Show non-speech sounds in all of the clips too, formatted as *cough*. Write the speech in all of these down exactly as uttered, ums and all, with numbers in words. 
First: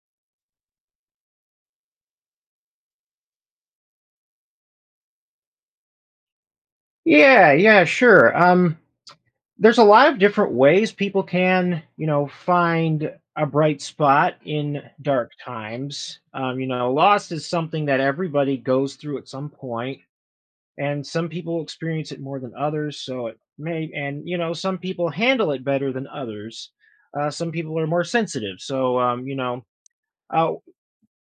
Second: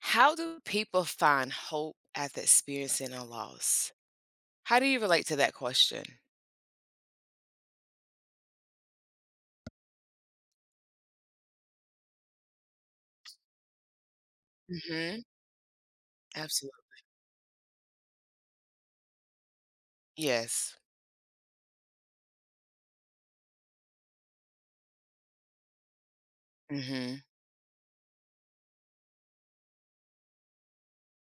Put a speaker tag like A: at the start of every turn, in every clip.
A: How do people find hope after experiencing a loss? How do you relate to that question?
B: Yeah, yeah, sure. Um, There's a lot of different ways people can, you know, find a bright spot in
A: Mhm.
B: dark times. Um, you
A: Absolutely.
B: know, loss is something that everybody goes through at some point,
A: Yes.
B: and some people experience it more than others. So it may, and you know, some people handle it better than others.
A: Mhm.
B: Uh, some people are more sensitive. So, um, you know, uh,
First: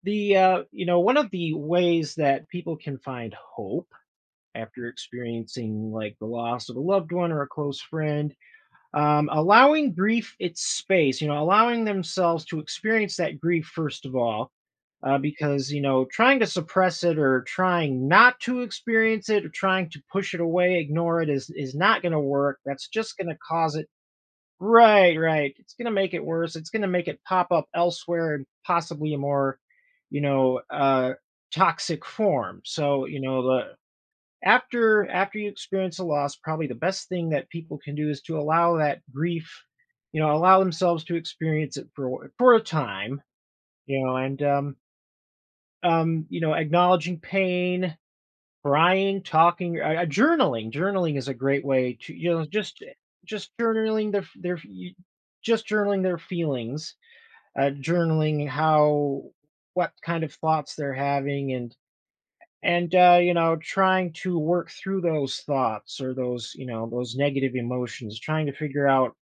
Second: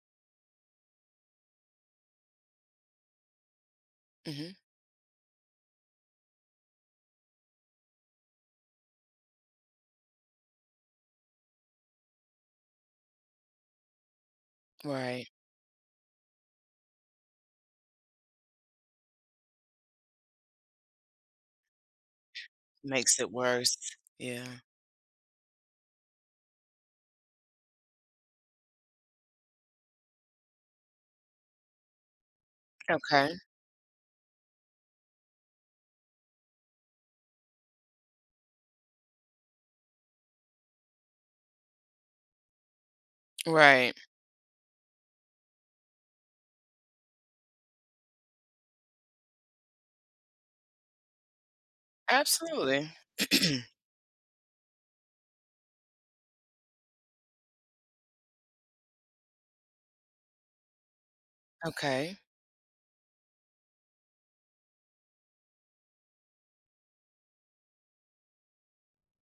B: the uh, you know, one of the ways that people can find hope
A: Mhm.
B: after experiencing like the loss of a loved one or a close friend um, allowing grief its space, you know allowing themselves to experience that grief first of all, uh,
A: Right.
B: because you know trying to suppress it or trying not to experience it or trying to push it away, ignore it, is is not going to work. That's just
A: Makes
B: going
A: it
B: to cause
A: worse.
B: it.
A: Yeah.
B: Right, right, it's going to make it worse, it's going to make it pop up elsewhere and possibly a more you know uh toxic form. so you
A: Okay.
B: know the after after you experience a loss, probably the best thing that people can do is to allow that grief, you know allow themselves to experience it for for a time,
A: Right.
B: you know and um um you know acknowledging pain, crying, talking, uh, uh, journaling journaling is a great way to you know just
A: Absolutely.
B: just
A: *clears throat*
B: journaling their their y- just journaling their feelings, uh journaling how, what kind of thoughts they're having, and
A: Okay.
B: and uh, you know trying to work through those thoughts or those you know those negative emotions, trying to figure out,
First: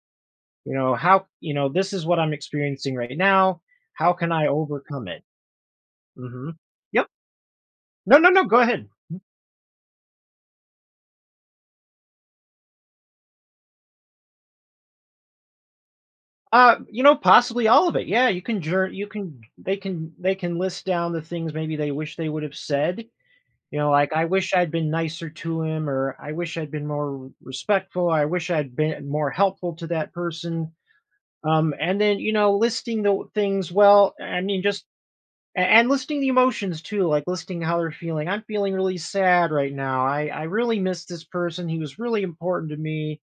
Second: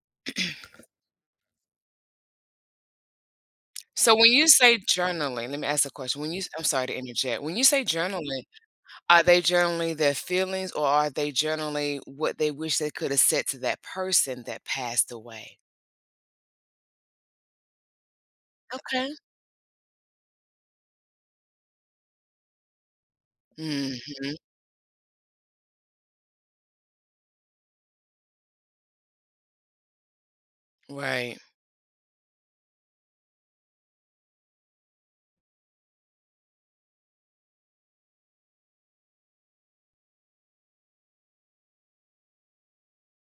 B: you know how you know this is what I'm experiencing right now, how
A: So when
B: can I
A: you say
B: overcome it.
A: journaling, let me ask a question. When you s
B: hmm
A: I'm sorry to
B: yep,
A: interject. When you say
B: no, no,
A: journaling,
B: no, go ahead.
A: are they journaling their feelings or are they journaling what they wish they could have said to that person that passed away?
B: uh you know possibly all of it, yeah. You can jour- you
A: Okay.
B: can, they can, they can list down the things maybe they wish they would have said, you know, like, I
A: Mhm.
B: wish I'd been nicer to him, or I wish I'd been more respectful, I wish I'd been more helpful to that person.
A: Right.
B: Um, and then, you know, listing the things, well, I mean, just a- and listing the emotions too, like listing how they're feeling. I'm feeling really sad right now. I I really miss this person. He was really important to me.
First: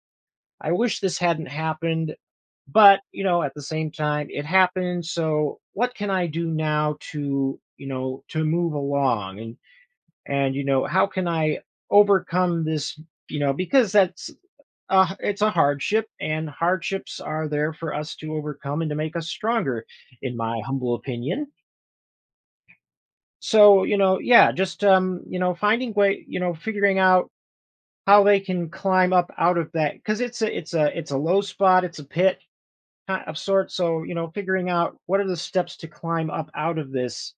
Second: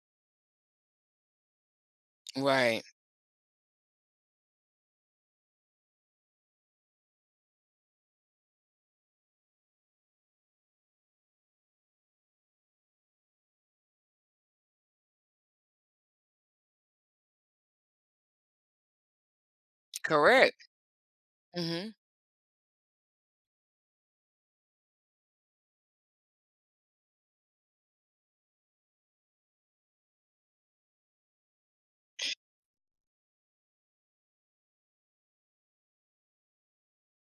B: I wish this hadn't happened,
A: Right.
B: but you know, at the same time, it happened. So, what can I do now to, you know, to move along and and you know, how can I overcome this, you know, because that's uh, it's a hardship, and hardships are there for us to overcome and to make us stronger, in my
A: Correct.
B: humble opinion.
A: Mhm.
B: So, you know, yeah, just um, you know, finding way, you know, figuring out how they can climb up out of that, because it's a it's a it's a low spot, it's a pit ki- of sorts. So, you know, figuring out what are the steps to climb up out of this.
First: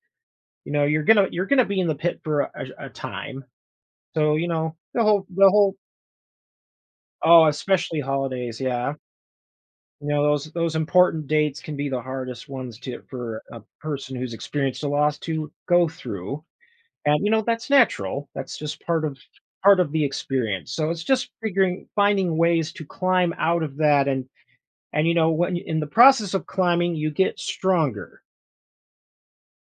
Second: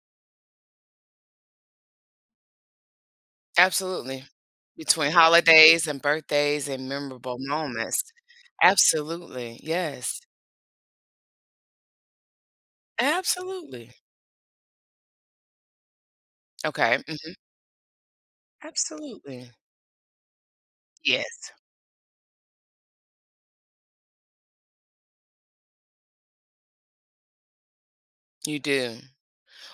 B: You know, you're gonna you're gonna be in the pit for a, a a time.
A: Absolutely.
B: So, you know, the
A: Between
B: whole the whole,
A: holidays and birthdays and memorable
B: oh, especially
A: moments.
B: holidays, yeah.
A: Absolutely.
B: You
A: Yes.
B: know, those those important dates can be the hardest ones to, for a
A: Absolutely.
B: person who's experienced a loss, to go through,
A: Okay.
B: and, you
A: Mhm.
B: know, that's natural. That's just part of
A: Absolutely.
B: part of the experience. So it's just
A: Yes.
B: figuring finding ways to climb out of that, and and, you know, when in the process of climbing, you get stronger.
A: You do.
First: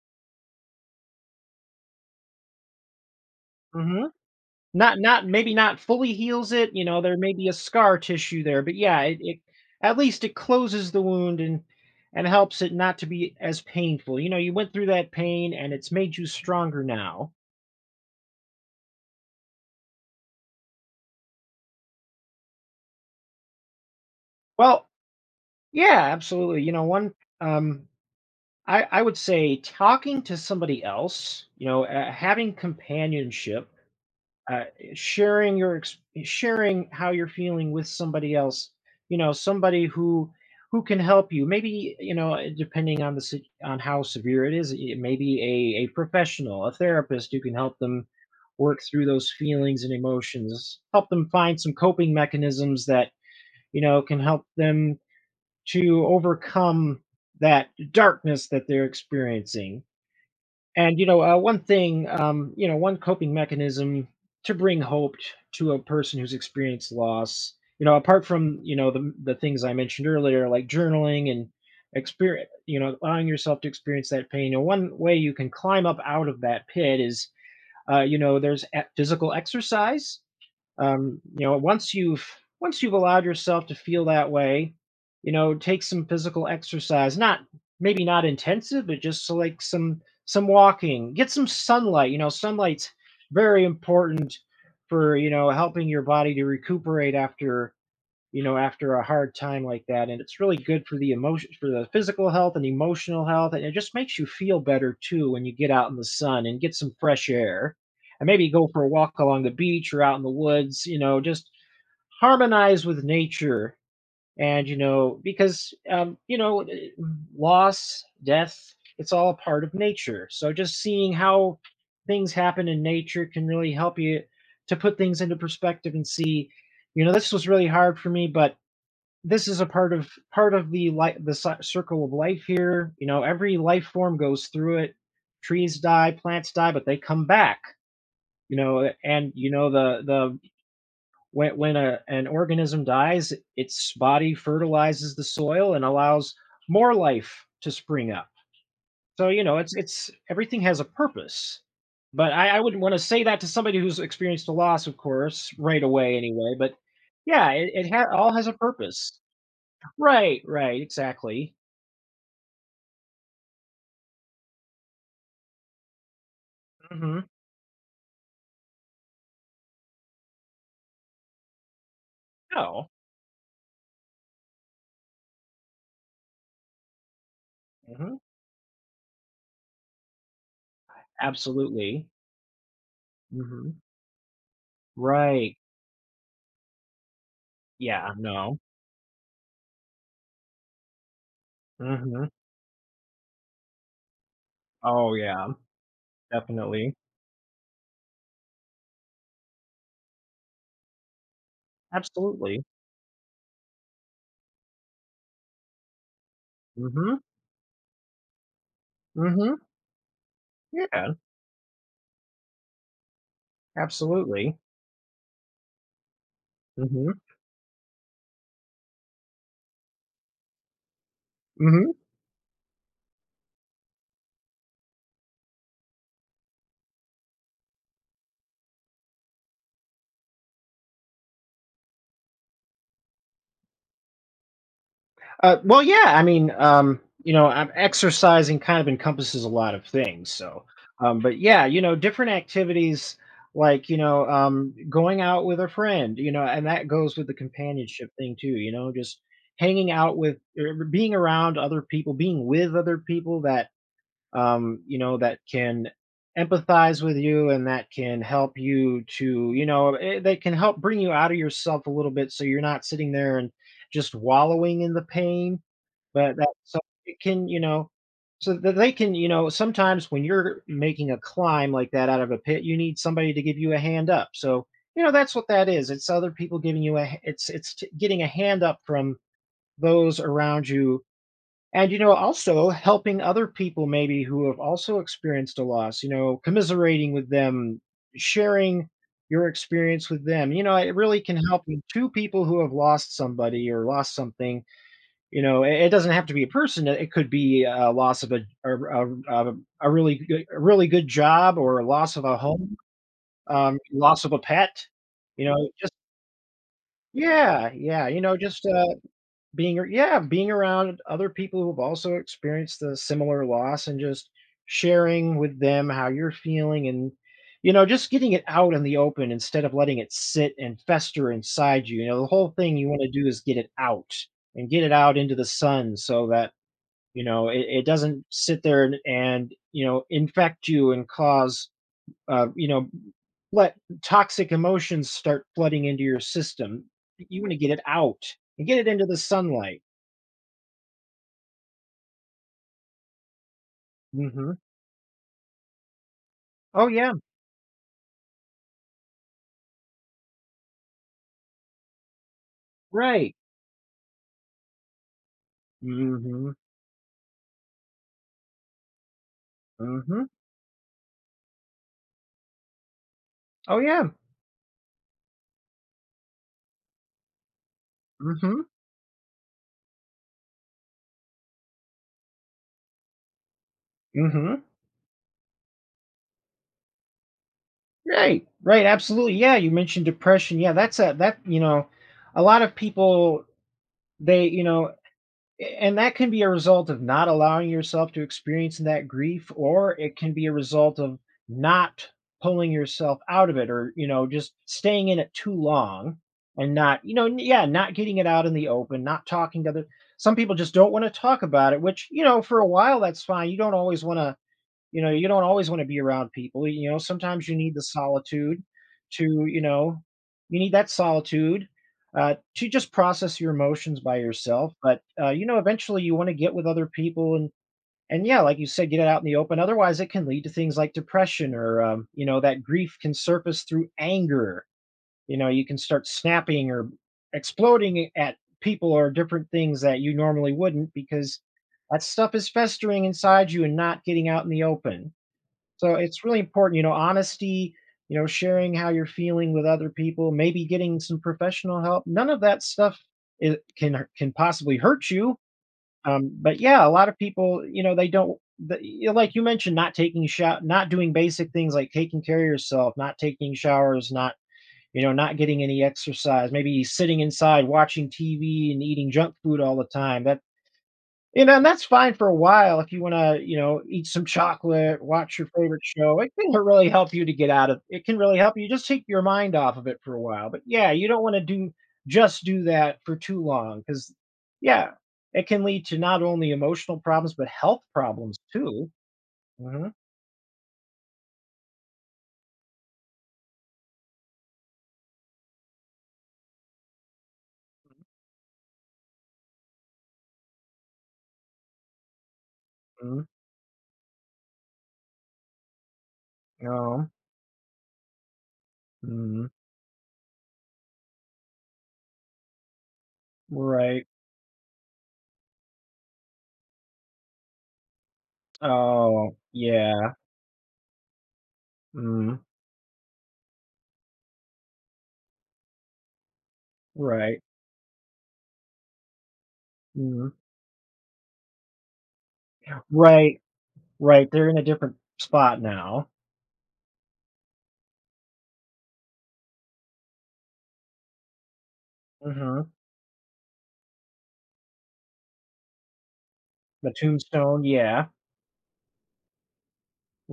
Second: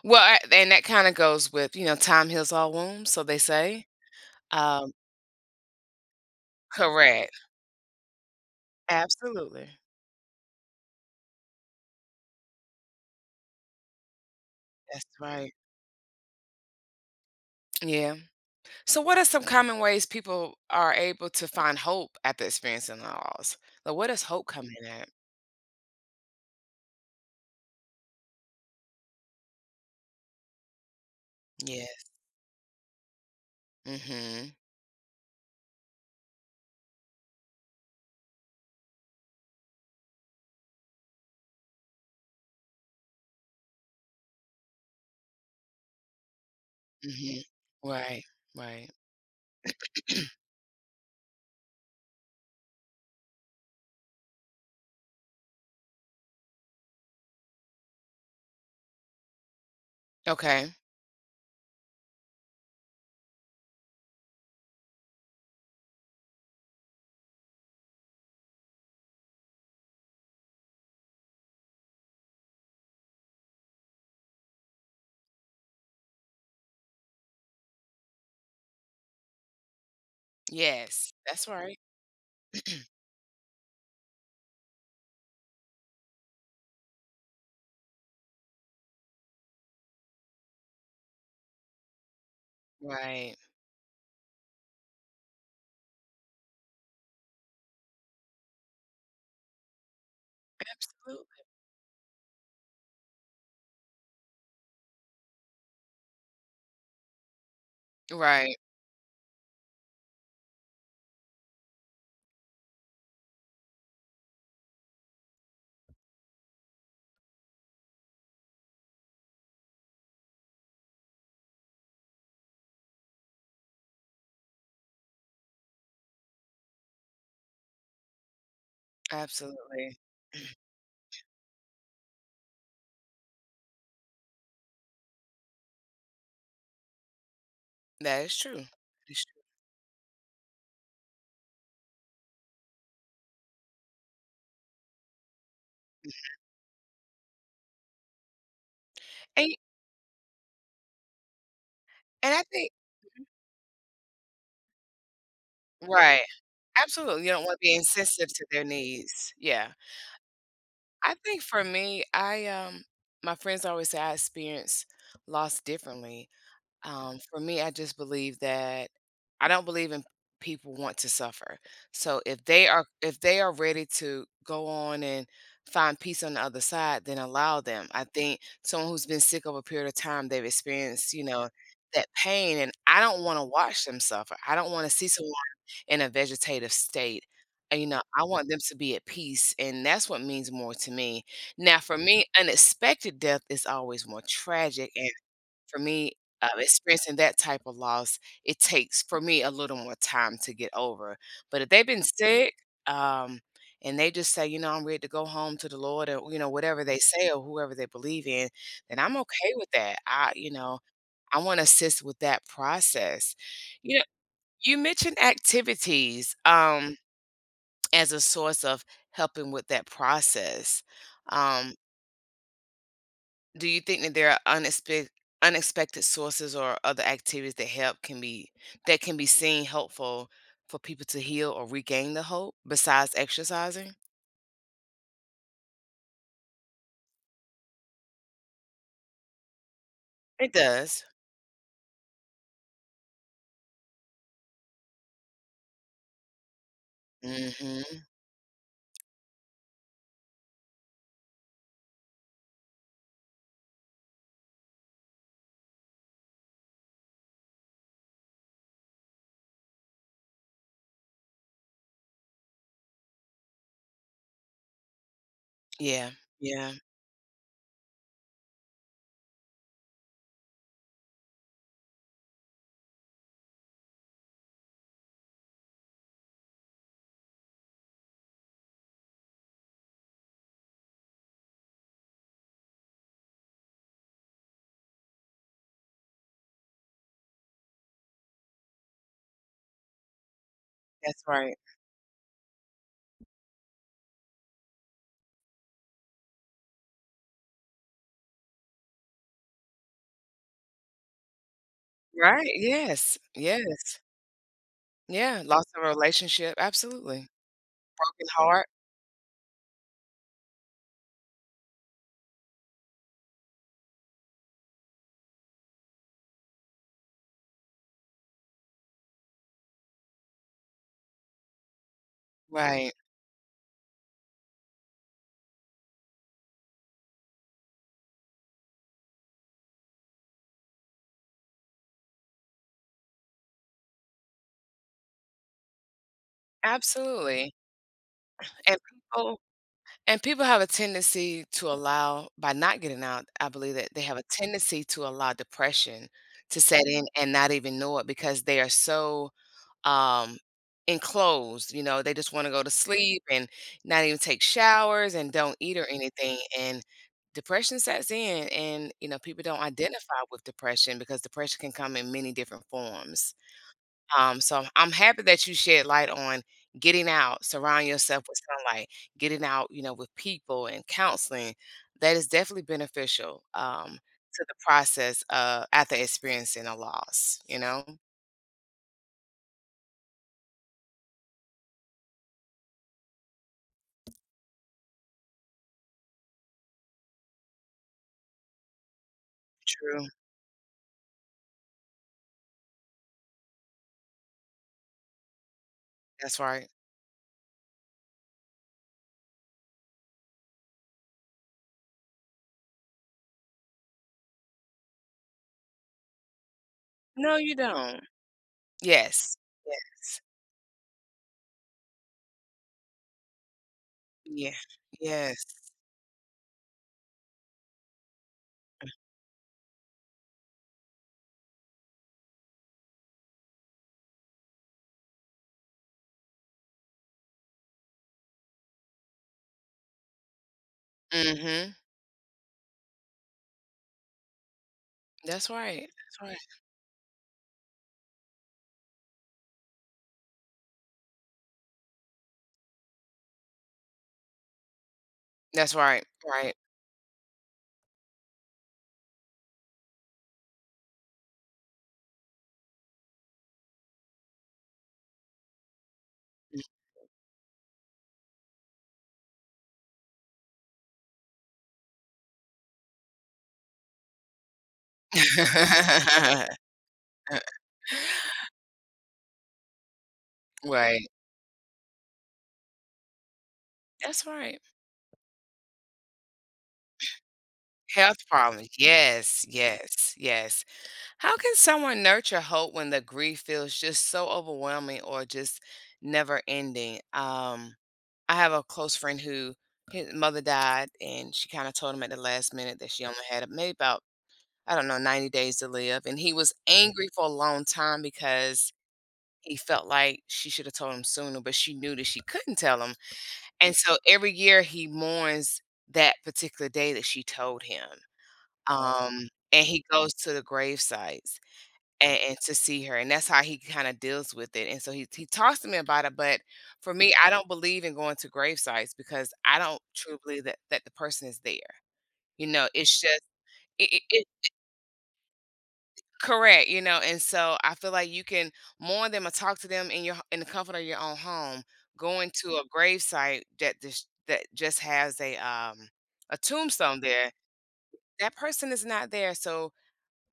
A: Well, I and that kinda goes with, you know, "Time heals all wounds," so they say.
B: Mhm.
A: Um,
B: Not, not maybe not fully heals it, you know, there may
A: correct.
B: be a scar tissue there, but yeah, it it
A: Absolutely.
B: at least it closes the wound and and helps it not to be as painful. You know, you went through
A: That's
B: that
A: right.
B: pain and it's made you stronger now.
A: Yeah. So what are some common ways people are able to find hope after experiencing loss? Like, where does hope come in
B: Well,
A: at?
B: yeah, absolutely. You know, one um I I would say talking to somebody else, you know,
A: Yes.
B: uh, having companionship,
A: Mhm.
B: uh, sharing your ex- sharing how you're feeling with somebody else, you know, somebody who who can help you, maybe, you know, uh, depending on the sit- on how severe it is, it may be a, a professional, a therapist, who
A: Mhm.
B: can help them
A: Right,
B: work
A: right.
B: through those feelings and emotions, help them find some coping mechanisms that, you know, can help them to overcome that darkness that they're experiencing.
A: Okay.
B: And you know, uh, one thing, um, you know, one coping mechanism to bring hope t- to a person who's experienced loss, you know, apart from, you know, the the things I mentioned earlier, like journaling and experience, you know, allowing yourself to experience that pain. You know, one way you can climb up out of that pit is, uh, you know, there's e- physical exercise.
A: Yes,
B: Um, you
A: that's
B: know,
A: right.
B: once you've once you've allowed yourself to feel that way, you know, take some physical exercise. Not, maybe not intensive, but just so like some some walking. Get some sunlight. You know, sunlight's
A: Right.
B: very important for, you know, helping your body to recuperate after, you know, after a hard time like that. And it's really good for the
A: Absolutely.
B: emotion, for the physical health and emotional health. And it just makes you feel better too when you get out in the sun and get some fresh air. And maybe
A: Right.
B: go for a walk along the beach or out in the woods, you know, just harmonize with nature. And, you know, because, um, you know, eh, loss, death, it's all a part of nature. So just seeing how things happen in nature can really help you to put things into perspective and see, you know, this was really hard for me, but this is a part
A: Absolutely.
B: of part of the light, the ci- circle of life here. You know, every life form goes through it. Trees die, plants die, but they come back.
A: That is
B: you
A: true.
B: know
A: It's
B: and you know the the when, when a, an organism dies, its body fertilizes the soil and
A: true.
B: allows more life to spring up. So, you
A: And y
B: know, it's it's everything has a purpose. but
A: and I
B: i, I
A: think
B: wouldn't want to say that to somebody who's experienced a loss, of course, right away
A: right.
B: anyway. But
A: Absolutely, you don't
B: yeah,
A: wanna
B: it,
A: be
B: it ha-
A: insensitive
B: all
A: to
B: has a
A: their
B: purpose.
A: needs. Yeah.
B: Right, right,
A: I think
B: exactly.
A: for me, I, um my friends always say I experience loss differently. Um,
B: Mhm.
A: for me, I just believe that I don't believe in people want to suffer. So if they are
B: No.
A: if they are ready to go on and find peace on the other side, then allow them. I
B: Mhm.
A: think someone who's been sick over a period of time, they've experienced, you know, that
B: Absolutely.
A: pain and I don't want to
B: Mhm.
A: watch them suffer. I don't want to see someone
B: Right.
A: in a vegetative state. And, you know,
B: Yeah,
A: I want them
B: no.
A: to be at peace and that's what means more to me. Now for me,
B: Mhm.
A: unexpected death is always more tragic
B: Oh, yeah,
A: for me, uh,
B: definitely.
A: experiencing that type of loss, it takes, for me, a little more time to get over. But if they've been sick,
B: Absolutely.
A: um, and they just say, you know, I'm ready to go home to the Lord, or you know, whatever they
B: Mhm.
A: say, or whoever they believe in, then I'm okay
B: Mhm.
A: with that. I, you know,
B: Yeah,
A: I want to assist with that process. You know,
B: absolutely.
A: you mentioned activities um,
B: Mhm.
A: as a source of helping with that process. Um,
B: Mhm.
A: Do you think that there are unexpected unexpected sources or other activities that help can be that can be seen helpful for people to heal or regain the hope besides exercising?
B: Uh, well, yeah. I mean, um, you know, I'm, exercising kind of encompasses a lot of things.
A: It
B: So,
A: does.
B: um, but yeah, you know, different activities like, you know, um, going out with a friend, you know, and that goes with the
A: Mhm.
B: companionship thing too. You know, just hanging out with, er, being around other people, being with other people that, um, you know, that can empathize with you and that can help you to, you know, eh, that can help bring you out of yourself a little bit so you're not sitting there and just wallowing in the pain.
A: Yeah.
B: But that,
A: Yeah.
B: so it can, you know, so that they can, you know, sometimes when you're making a climb like that out of a pit, you need somebody to give you a hand up. So, you know, that's what that is. It's other people giving you a, h- it's, it's t- getting a hand up from those around you. And, you know, also helping other people maybe who have also experienced a loss, you know, commiserating with them, sharing your experience with them. You know, it really
A: That's
B: can
A: right.
B: help when two people who have lost somebody or lost something, you know, it, it doesn't have to be a person. It it could be a loss of a, a, a, a a really good, a really good job, or a loss of a
A: Right.
B: home,
A: Yes.
B: um,
A: Yes.
B: loss of a pet,
A: Yeah,
B: you
A: loss
B: know,
A: of a
B: just,
A: relationship, absolutely.
B: yeah, yeah. You
A: Broken
B: know, just,
A: heart.
B: uh, being ar yeah, being around other people who've also experienced the similar loss, and just sharing with them how you're feeling, and, you know, just getting it out in the open, instead of letting it sit and fester inside you. You know, the whole thing you
A: Right.
B: wanna do is get it out and get it out into the sun so that, you know, it it doesn't sit there and and, you know, infect you and cause, uh, you know, let toxic emotions start flooding into your system. You
A: Absolutely.
B: wanna get it out and
A: And
B: get it into the
A: people
B: sunlight.
A: And people have a tendency to allow by not getting out, I believe that they have a
B: Mhm.
A: tendency to allow depression to set
B: Oh,
A: in
B: yeah,
A: and not even know it because they are so um enclosed, you know, they just want to go to sleep
B: right.
A: and not even take showers and don't eat or anything
B: Mhm,
A: and depression sets in and you know people don't identify
B: mhm.
A: with depression because depression can come in many different forms.
B: Oh, yeah.
A: Um, so I'm I'm happy that you shed light on getting out, surround yourself with
B: Mhm,
A: sunlight, getting out, you know, with people and counseling. That is definitely beneficial um, to the
B: mhm.
A: process uh, after experiencing a loss, you know?
B: Right, right, absolutely, yeah, you mentioned depression, yeah, that's a that you know, a lot of people, they you know and that can be a result of not allowing yourself to experience that grief, or
A: True.
B: it can be a result of not pulling yourself out of it, or you know just staying in it too long,
A: That's right.
B: and not, you know n- yeah, not getting it out in the open, not talking to other. Some people just don't want to talk about it, which, you know for a while, that's fine. You don't always want to. You know, you don't always wanna be around people, you know,
A: No,
B: sometimes
A: you
B: you need the
A: don't.
B: solitude
A: Yes.
B: to, you know you need that solitude, uh, to just process your emotions by
A: Yeah.
B: yourself. But,
A: Yeah.
B: uh, you
A: Yes.
B: know, eventually you wanna get with other people, and and yeah, like you said, get it out in the open. Otherwise it can lead to things like depression or, um, you know, that grief can surface through anger. You know, you can start snapping or exploding at people or different things that you normally wouldn't, because
A: Mm-hmm.
B: that stuff is festering inside you and not getting out in the open.
A: That's right.
B: So it's
A: That's right.
B: really important, you know, honesty, you know, sharing how you're feeling with other people, maybe getting some professional help. None of that stuff, it can can possibly hurt you.
A: That's right.
B: Um,
A: Right.
B: but yeah, a lot of people, you know, they don't the, you know, like you mentioned, not taking shot, not doing basic things like taking care of yourself, not taking showers, not, you know, not getting any exercise, maybe sitting inside watching T V and eating junk food all the time. That, you know, and that's fine for a while if you wanna, you know, eat some chocolate, watch your favorite show. It can
A: *laughs*
B: really help you to get out of it, can really help you just take your mind off of it for a while. But yeah,
A: Right.
B: you don't wanna do just do that for too long, because
A: That's right.
B: yeah, it can lead to not only emotional problems, but health
A: Health
B: problems
A: problems.
B: too.
A: Yes.
B: Mhm,
A: Yes. Yes. How can someone nurture hope when the grief feels just so overwhelming or just never ending? Um, I have a close friend who his mother died, and she kind of told him at the last minute that she only
B: mhm,
A: had maybe about, I don't know, ninety days to live. And he was Mm. angry
B: no,
A: for a long time because
B: mhm,
A: he felt like she should have told him sooner, but she knew that she couldn't tell him. And so
B: right.
A: every year he mourns that particular day that she told him. Wow. Um,
B: Oh,
A: and he goes
B: yeah,
A: to the grave sites and, and
B: mhm,
A: to see her and that's how he kind of deals with it and so he, he talks to me about it but for me I
B: right,
A: don't believe in going to grave sites because I don't truly
B: mhm,
A: believe that that the person is there, you know, it's just
B: right,
A: it, it,
B: right,
A: it
B: they're in a different spot now.
A: correct, you know, and so I feel like you can mourn them or talk to them in your in the comfort of your own home. Going to a
B: Mhm.
A: grave site that just that just has a um a
B: The
A: tombstone there,
B: tombstone, yeah,
A: that person is not there. So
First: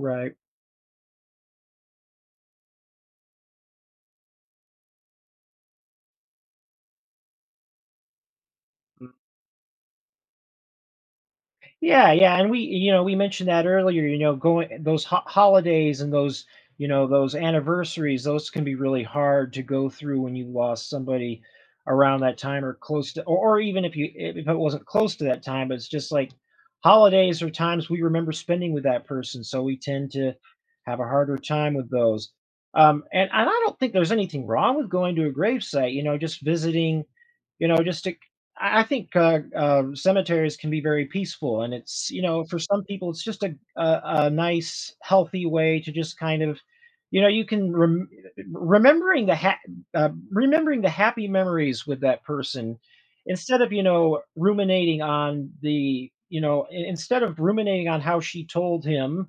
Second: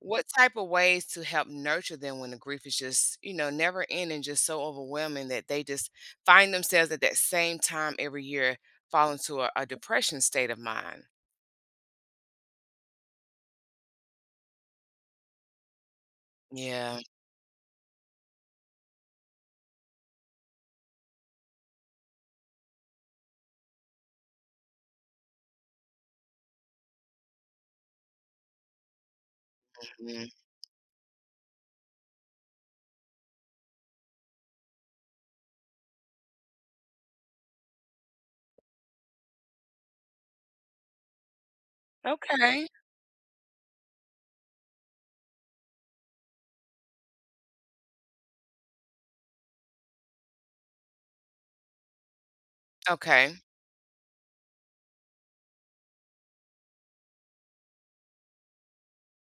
A: what type of ways to help nurture them when the grief is just, you know, never ending, just so overwhelming that they just find themselves at that same time every year fall into a, a depression state of mind?
B: Yeah, yeah, and we you know, we mentioned that earlier, you know, going those ho holidays and those, you
A: Yeah.
B: know, those anniversaries. Those can be really hard to go through when you lost somebody around that time or close to, or or even if you if it wasn't close to that time, but it's just like holidays are times we remember spending with that person, so we tend
A: Mhm.
B: to have a harder time with those. Um, and and I don't think there's anything wrong with going to a gravesite, you know, just visiting. You know, just I I think, uh, um, cemeteries can be very peaceful. And it's you know, for
A: Okay.
B: some people, it's just a a a nice, healthy way to just kind of, you know, you can rem remembering the ha uh, remembering the happy memories with that person,
A: Okay.
B: instead of, you know, ruminating on the, you know, in instead of ruminating on how she told him.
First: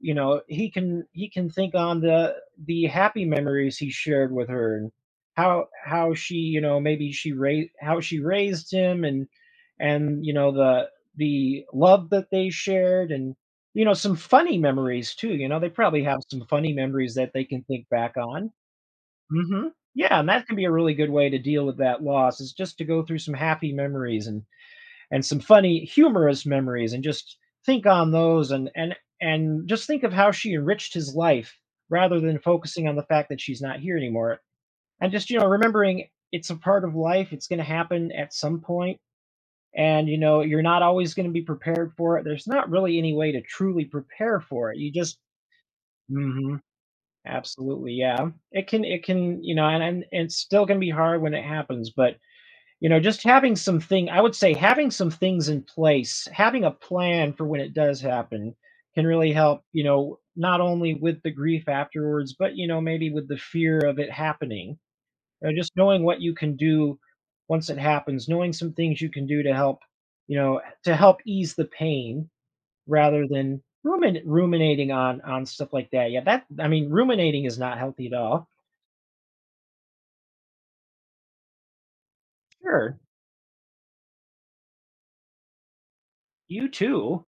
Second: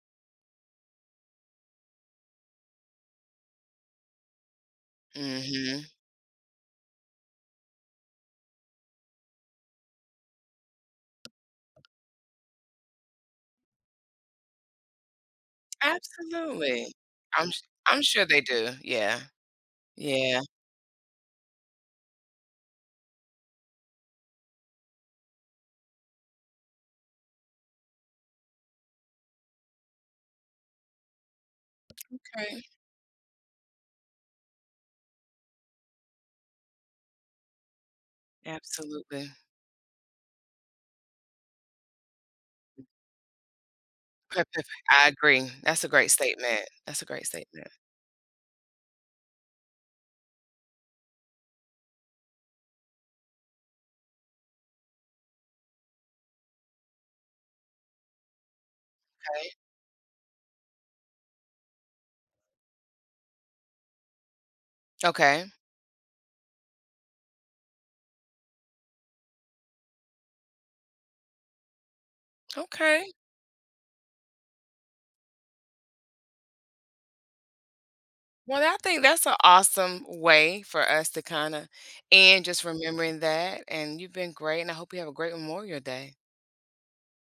B: you know, He can, he can think on the the happy memories he shared with her, and how
A: Hmm.
B: how she, you know, maybe she raised how she raised him, and and you know the the love that they shared, and you know some funny memories too. You know, they probably have some funny
A: Absolutely.
B: memories that they
A: I'm s-
B: can think
A: I'm
B: back
A: sure they
B: on.
A: do. Yeah.
B: Mhm. Yeah, and
A: Yeah.
B: that can be a really good way to deal with that loss is just to go through some happy memories, and and some funny humorous memories, and just think on those, and and and just think of how she enriched his life rather than
A: Okay.
B: focusing on the fact that she's not here anymore, and just you know remembering it's a part of life. It's going to happen at some point,
A: Absolutely.
B: and you know you're not always going to be prepared for it. There's not really any way to truly prepare
A: Pe- pe- pe-
B: for it. You
A: I
B: just.
A: agree. That's a great
B: Hmm.
A: statement. That's a great statement.
B: Absolutely, yeah, it can it can, you know and, and it's still going to be hard when it happens, but, you know just having some thing I would say, having some things in place, having a plan for when it does happen, can really
A: Okay.
B: help, you know not only with the grief afterwards, but you know maybe with the fear of it happening.
A: Okay.
B: You know, just knowing what you can do once it happens, knowing some things you can do to help, you know to help ease the pain,
A: Okay.
B: rather than rumin- ruminating on on stuff like that. Yeah, that I mean, ruminating is not healthy at all.
A: Well, I think that's an awesome way for us to kinda and just
B: Sure.
A: remembering that, and you've been great, and I hope you have a great Memorial Day.
B: You too.